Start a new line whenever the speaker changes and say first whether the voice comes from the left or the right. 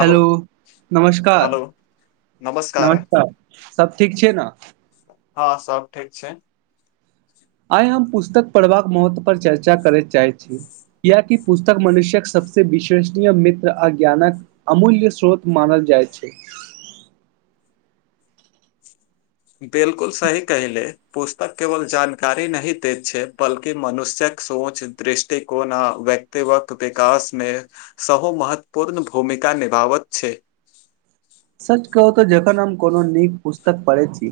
right: Hello नमस्कार
left: hello
right: नमस्कार सभ ठीक छै ने।
left: हँ सब ठीक छै।
right: आइ हम पुस्तक पढ़बाक महत्व पर चर्चा करै चाहै छियै कियाकि पुस्तक मनुष्यक सबसे विश्वसनीय मित्र आ ज्ञानक अमूल्य स्रोत मानल जाइ छै।
left: बिलकुल सही कहि ले पुस्तक केवल जानकारी नहि दैत छै बल्कि मनुष्यक सोच दृष्टिकोण आ व्यक्ति्वत विकासमे सहो महत्वपूर्ण भूमिका निभावत छै।
right: सच कहू तऽ जखन हम कोनो नीक पुस्तक पढ़ै छी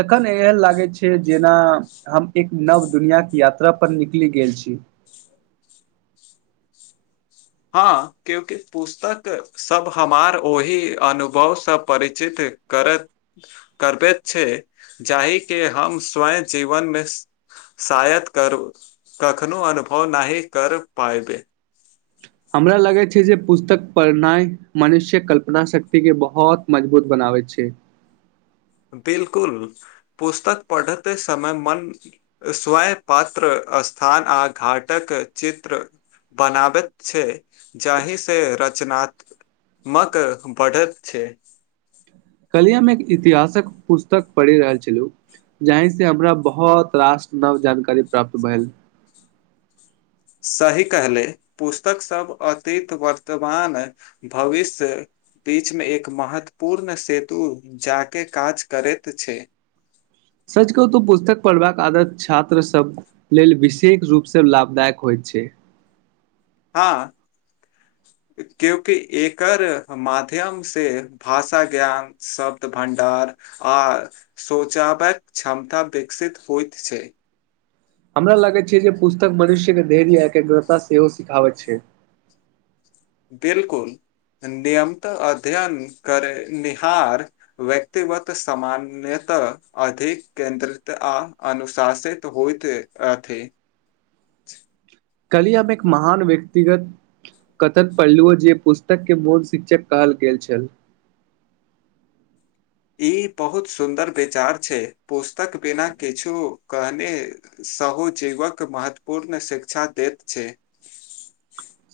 right: तखन एहन लागै छै जेना हम एक नव दुनिआके यात्रापर निकलि गेल छी।
left: हँ क्यूकि पुस्तक सब हमार ओहि अनुभवसँ परिचित करैत करबैत छै जाहिके हम स्वयं जीवनमे शायत कर कखनो अनुभव नहि कर पायबै।
right: हमरा लगै छै जे पुस्तक पढ़नाइ मनुष्य कल्पना शक्तिके बहुत मजबूत बनाबै छै।
left: बिलकुल पुस्तक पढ़ैत समय मन स्वयं पात्र स्थान आ घाटक चित्र बनाबैत छै जाहिसँ रचनात्मक बढ़ैत छै।
right: कलियामे एक इतिहासक पुस्तक पढ़ि रहल छलहु जाहि से हमरा बहुत रास नव जानकारी प्राप्त भेल।
left: सही कहले पुस्तकसभ अतीत वर्तमान भविष्य बीचमे एक महत्वपूर्ण सेतु जााकऽ काज करैत छै।
right: सच कहू त पुस्तक पढ़बाक आदत छात्र सभ लेल विशेष रूपसँ लाभदायक होइत छै।
left: हँ क्यंकि एकर माध्यम से भाषा ज्ञान शब्द भं्डार आ सोचावक क्षमता विकसित होइत छै।
right: हमरा लागै छै जे। पुस्तक मनुष्यके धैर्य एकाग्रता सेहो सिखाबैत छै।
left: बिलकुल नियमित अध्ययन करेनिहार व्यक्तिगत सामान्यतः अधिक केन्द्रित आ अनुशासित होइत अछि।
right: कल ही हम एक महान व्यक्तिगत कथक पढ़लहुँ जे पुस्तकके मूल शिक्षक कहल गेल छल।
left: ई बहुत सुन्दर विचार छै पुस। तक बिना किछु। कने सहो जीवक महत्वपूर्ण शिक्षा देैत छै।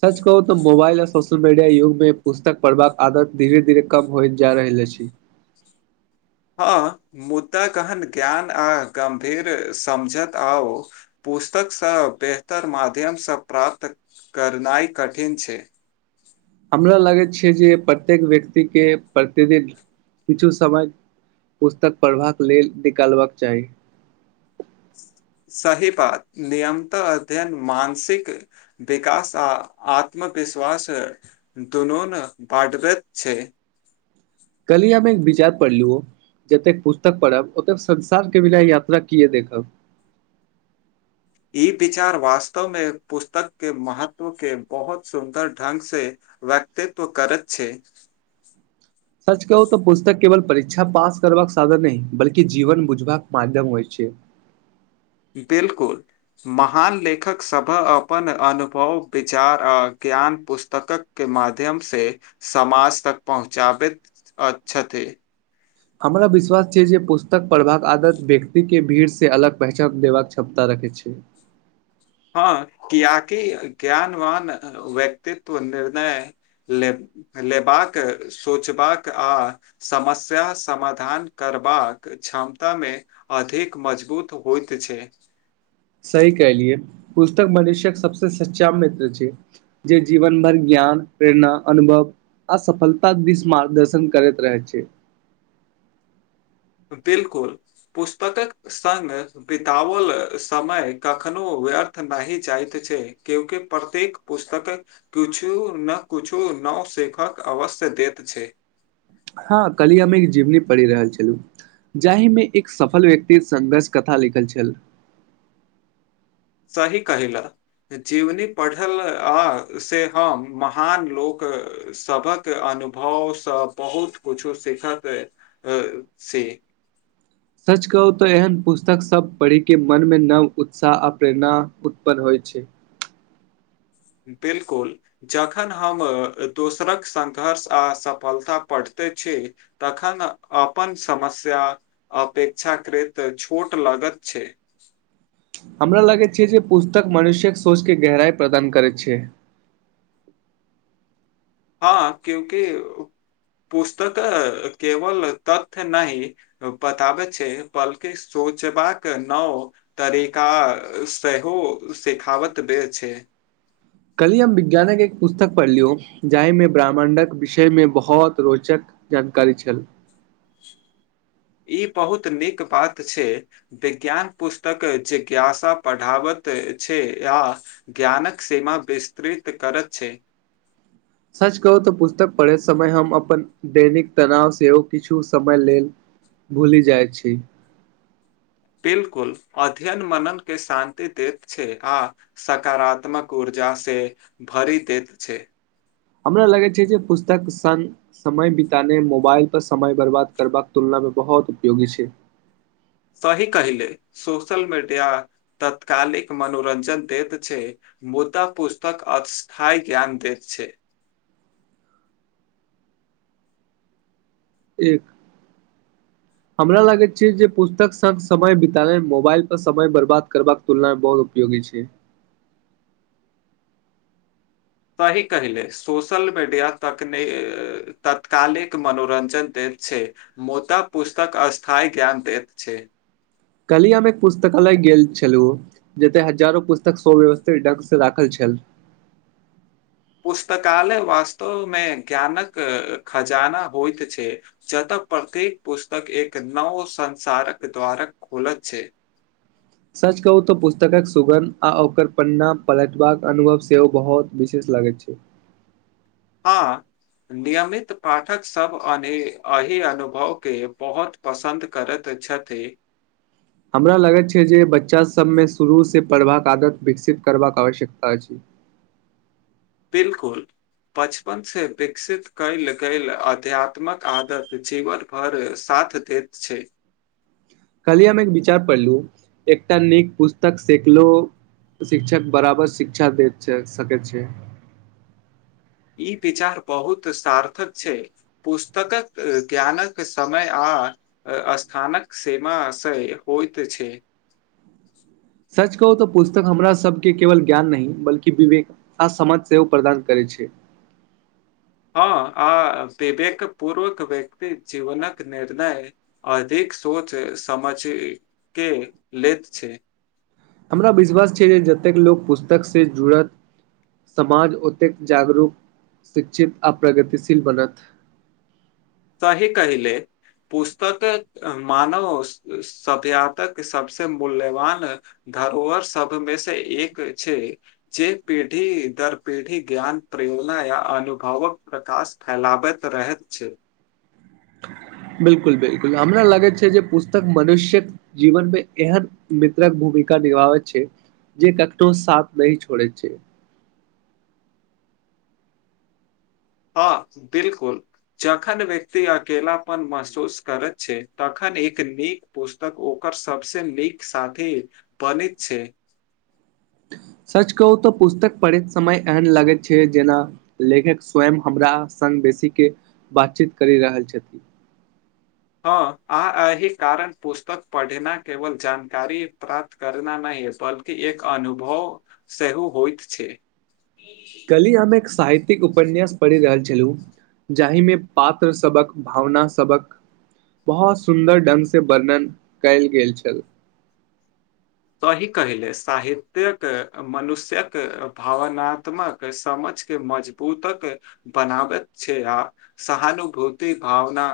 right: सच कहू मोबाइल आ सोशल मीडिया युग मे पुस्तक पढ़बाक आदत धीरे धीरे कम होइत जा रहल अछि।
left: हँ मुद्दा गहन ज्ञान आ गम्भीर समझत आओर पुस्तकसँ बेहतर माध्यमसँ प्राप्त करनाइ कठिन छै।
right: हमरा लगैत छै जे प्रत्येक व्यक्तिके प्रतिदिन किछु समय पुस्तक पढ़बाक लेल निकालबाक चाही।
left: सही बात नियमतः अध्ययन मानसिक विकास आ आत्मविश्वास दुनून बढ़बैत छै।
right: कल ही हम एक विचार पढ़लु जतेक पुस्तक पढ़ब ओतेक संसार के बिना यात्रा किए देखब।
left: ई विचार वास्तवमे पुस्तक के महत्व के बहुत सुन्दर ढंग से व्यक्तित्व करैत छै।
right: सच कहू त पुस्तक। केवल परीक्षा पास करबाक साधन नहि बल्कि जीवन बुझबाक माध्यम होइ छै।
left: बिलकुल महान लेखक सभ अपन अनुभव विचार आ ज्ञान पुस्तकक के माध्यम से समाज तक पहुँचाबैत छथि।
right: हमरा विश्वास छै जे पुस्तक पढ़बाक आदत व्यक्तिके भीड़सँ अलग पहचान देबाक क्षमता रखैत छै।
left: किएकि ज्ञानवान व्यक्तित्व निर्णय ले लेबाक सोचबाक आ समस्या समाधान करबाक क्षमता मे अधिक मजबूत होइत छै।
right: सही कलियै पुस्तक मनुष्य्यक सबस सच्चा मित्र छै जे जीवन भरि ज्ञान प्रेरणा अनुभव अ सफलता दिस मार्गदर्शन करैत रहै छै।
left: बिल्कुल पुस्तकक संग बितावल समय कखनो व्यर्थ नहि जाइत छै केहु के प्रत्येक पुस्तकक किछु न किछु नव सीखक अवश्य देैत छै।
right: हां कल्हि हम एक जीवनी पढ़ि रहल छलु जाहिमे एक सफल व्यक्ति संघर्ष कथा लिखल छल।
left: सही कहे लै जीवनी पढ़ल आ से हम महान लोक सभक अनुभवसे बहुत कुछो सिखत अ छी।
right: सच कहू तऽ एहन पुस्तक सब पढ़िके मनमे नव उत्साह आ प्रेरणा उत्पन्न होइ छै।
left: बिल्कुल जखन हम दोसरक संघर्ष आ सफलता पढ़िते छी तखन अपन समस्या अपेक्षाकृत छोट लगैत छै।
right: हमरा लागै छै जे पुस्तक मनुष्यक सोचके गहराई प्रदान करैत छै।
left: हां क्यूंकि पुस्तक केवल तथ्य नहि बताबै छै बल्कि सोचबाक नव तरीका सेहो सिखावत दै छै।
right: कल्हि हम विज्ञानक एक पुस्तक पढ़लियौ जाहिमे ब्राह्मण्डक विषयमे बहोत रोचक जानकारी छल।
left: ई बहुत नीक बात छै विज्ञान पुस्तक जिज्ञासा पढ़ाबैत छै आ ज्ञानक सीमा विस्तृत करैत छै।
right: सच कहू तऽ पुस्तक पढ़य समय हम अपन दैनिक तनाव सेहो किछु समय लेल भूलि जाइत छी।
left: बिल्कुल अध्ययन मनन के शान्ति देैत छै आ सकारात्मक ऊर्जा से भरि देैत छै।
right: हमरा लगै छै जे पुस्तक सन समय बितानाय मोबाइलपर समय बर्बाद करबाक तुलनामे बहोत उपयोगी छै।
left: सही कहिले सोशल मीडिया तत्कालिक मनोरंजन दैत छै मुदा पुस्तक अस्थायी ज्ञान दै छै।
right: एक हमरा लगैत छै जे पुस्तक संग समय बितानय मोबाइल पर समय बर्बाद करबाक तुलना में बहुत उपयोगी छै।
left: सही कहेलै सोशल मीडिया तकनी अ तत्कालिक मनोरंजन दै छै मुदा पुस्तक स्थायी ज्ञान दैत छै।
right: कल्हि हम एक पुस्तकालय गेल छलहुँ जतय हजारो पुस्तक सव्यवस्थित ढंग से राखल छल।
left: पुस्तकालय वास्तवमे ज्ञानक खजाना होइत छै जतऽ प्रत्येक पुस्तक एक नव संसारक द्वारक खोलैत छै।
right: सुगंध आ ओकर पन्ना पलटबाक अनुभव सेहो बहोत विशेष लागैत छै।
left: आ नियमित पाठक सब एन एहि अनुभव के बहोत पसन्द करत छथि।
right: हमरा लागैत छै जे बच्चा सब मे शुरू से पढ़बाक आदत विकसित करबाक आवश्यकता अछि।
left: बिल्कुल बचपन से विकसित कैल गेल अध्यात्मक आदत जीवन भर साथ दैत छै।
right: कल्हि हम एक विचार पढ़लु एकटा नीक पुस्तक सेकलो शिक्षक बराबर शिक्षा देत छै, सकै छै।
left: ई विचार बहुत सार्थक छै पुस्तकक ज्ञानक समय आ स्थानक सीमा से होएत छै।
right: सच कहू तो पुस्तक हमरा सबके केवल ज्ञान नहि बल्कि विवेक आ समाज सेहो प्रदान करै छै।
left: हां आ विवेक पूर्वक व्यक्ति जीवनक निर्णय अधिक सोच समझ के लैत छै।
right: हमरा विश्वास छै जे जतेक लोक पुस्तक से जुड़त समाज ओतेक जागरूक शिक्षित आ प्रगतिशील बनत
left: सही कहिले पुस्तकें मानव स स सभ्यातक सबसे मूल्यवान धरोहर सबमें से एक छै जे पीढ़ी दर पीढ़ी ज्ञान प्रयोगना या अनुभवक प्रकाश फैलाबैत रहैत छै।
right: बिल्कुल बिल्कुल हमरा लगे छै जे पुस्तक मनुष्यक जीवन मे एहन मित्रक भूमिका निभावै छै जे कखनो साथ नै छोड़े छै।
left: हाँ बिल्कुल जखन व्यक्ति अकेलापन महसूस करत छै, तखन एक नीक पुस्तक ओकर सबसे नीक साथी बनैत छै।
right: सच कहू तऽ पुस्तक पढ़ैत समय एहन लगैत छै जेना लेखक स्वयं हमरा संग बेसीके बात-चीत करि रहल छथि।
left: अ आ एही कारण पुस्तक पढ़नाय केवल जानकारी प्राप्त करनाय नै या बल्कि एक अनुभव सेहो होएत छै।
right: कल्हि हम एक स साहित्यिक उपन्यास पढ़ि रहल छलहु, जाहिमे पात्र सबक भावना सबक बहोत सुन्दर ढ़ंग से वर्णन कैल गेल छल।
left: सही कहै लै साहित्यक मनुष्य्क भावनात्मक समझ के मजबूतक बनाबैत छै आ सहानुभूति भावना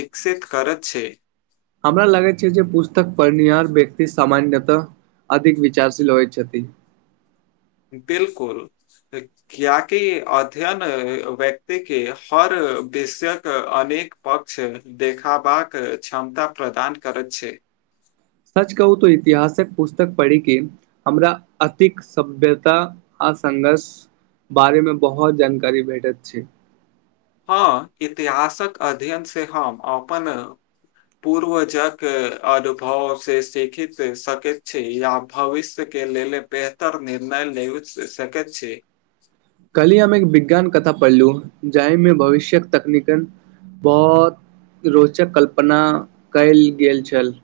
left: विकसित करत छै।
right: हमरा लागै छै जे पुस्तक पढ़निहार व्यक्ति सामान्यतः अधिक विचारशील होय छथि।
left: बिल्कुल कियाकि अध्ययन व्यक्ति के हर विषयके अनेक पक्ष देखाबाक क्षमता प्रदान करत छै।
right: सच कहू तो इतिहासक पुस्तक पढ़ि के हमरा अतिक सभ्यता आ संघर्ष बारे मे बहोत जानकारी भेटैत छै।
left: हाँ इतिहासक अध्ययन से हम अपन पूर्वजक अनुभव से सीखित सकैत छी या भविष्य के लेल बेहतर निर्णय लेबैत स सकैत छी।
right: कल्हि हम एक विज्ञान कथा पढ़लु जाहि मे भविष्यक तकनीकन बहोत रोचक कल्पना कैल गेल छल।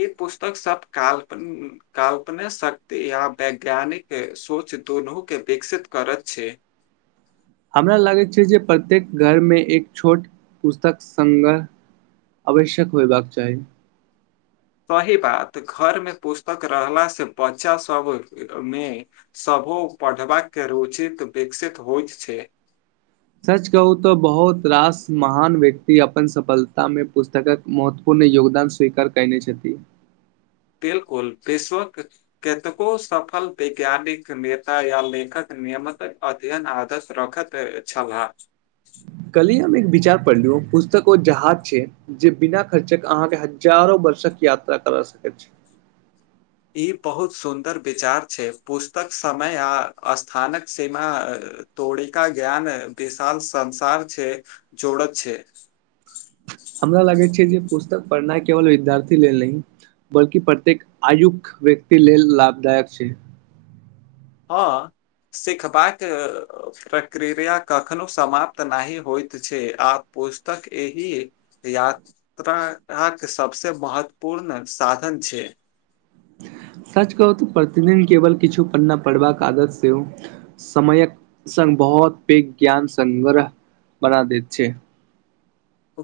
left: ई पुस्तक सब काल्पन उम्म काल्पने शक्ति या वैज्ञानिक सोच दुनू के विकसित करत छै।
right: हमरा लागैत छै जे प्रत्येक घरमे एक छोट पुस्तक संघा आवश्यक होयबाक चाही।
left: सही बात घरमे पुस्तक रहला से बच्चा सबमे सबो पढ़बाक रुचित विकसित होएत छै।
right: सच कहू तऽ बहुत रास महान व्यक्ति अपन सफलता मे पुस्तकक महत्वपूर्ण योगदान स्वीकार कएने छथि।
left: बिल्कुल विश्वक कतेको सफल वैज्ञानिक, नेता या लेखक नियमक अध्ययन आदर्श रखत ए छलाह।
right: कल्हि हम एक विचार पढ़लु पुस्तक ओ जहाज छै जे बिना खर्चक अहाँके हजारो वर्षक यात्रा करा सकैत छै।
left: ई बहुत सुन्दर विचार छै, पुस्तक समय आ स्थानक सीमा तोड़ि का ज्ञान विशाल संसार छै, जोड़त छै।
right: हमरा लागै छै जे पुस्तक पढ़नाय केवल विद्यार्थी लेल नहि बल्कि प्रत्येक आयुक व्यक्ति लेल लाभदायक छै।
left: हाँ सिखबाक प्रक्रिया कखनो समाप्त नहि होएत छै आ पुस्तक एहि यात्राक सबसे महत्वपूर्ण साधन छै।
right: सच कहू ते प्रतिदिन केवल किछु पन्ना पढ़बाक आदत सेहो समयक संग बहोत पैग ज्ञान संग्रह बना दैत छै।
left: उ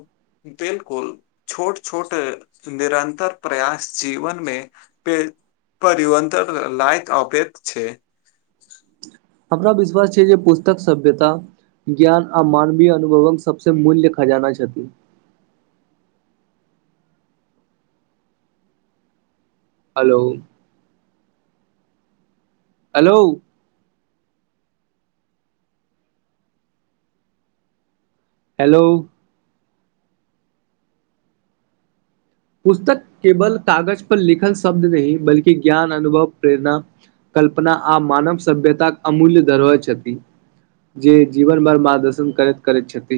left: बिलकुल छोट-छोट निरन्तर प्रयास जीवन मे पे परिवर्तन लायक अबैत छै।
right: हमरा विश्वास छै जे पुस्तक सभ्यता ज्ञान आ मानवीय अनुभवक सबसे मूल्य खजाना छथि। हलो। हलो। हेलो। पुस्तक केवल कागज पर लिखल शब्द नहि बल्कि ज्ञान, अनुभव, प्रेरणा, कल्पना आ मानव सभ्यताक अमूल्य धरोहर छथि जे जीवन भर मार्गदर्शन करत-करत छथि।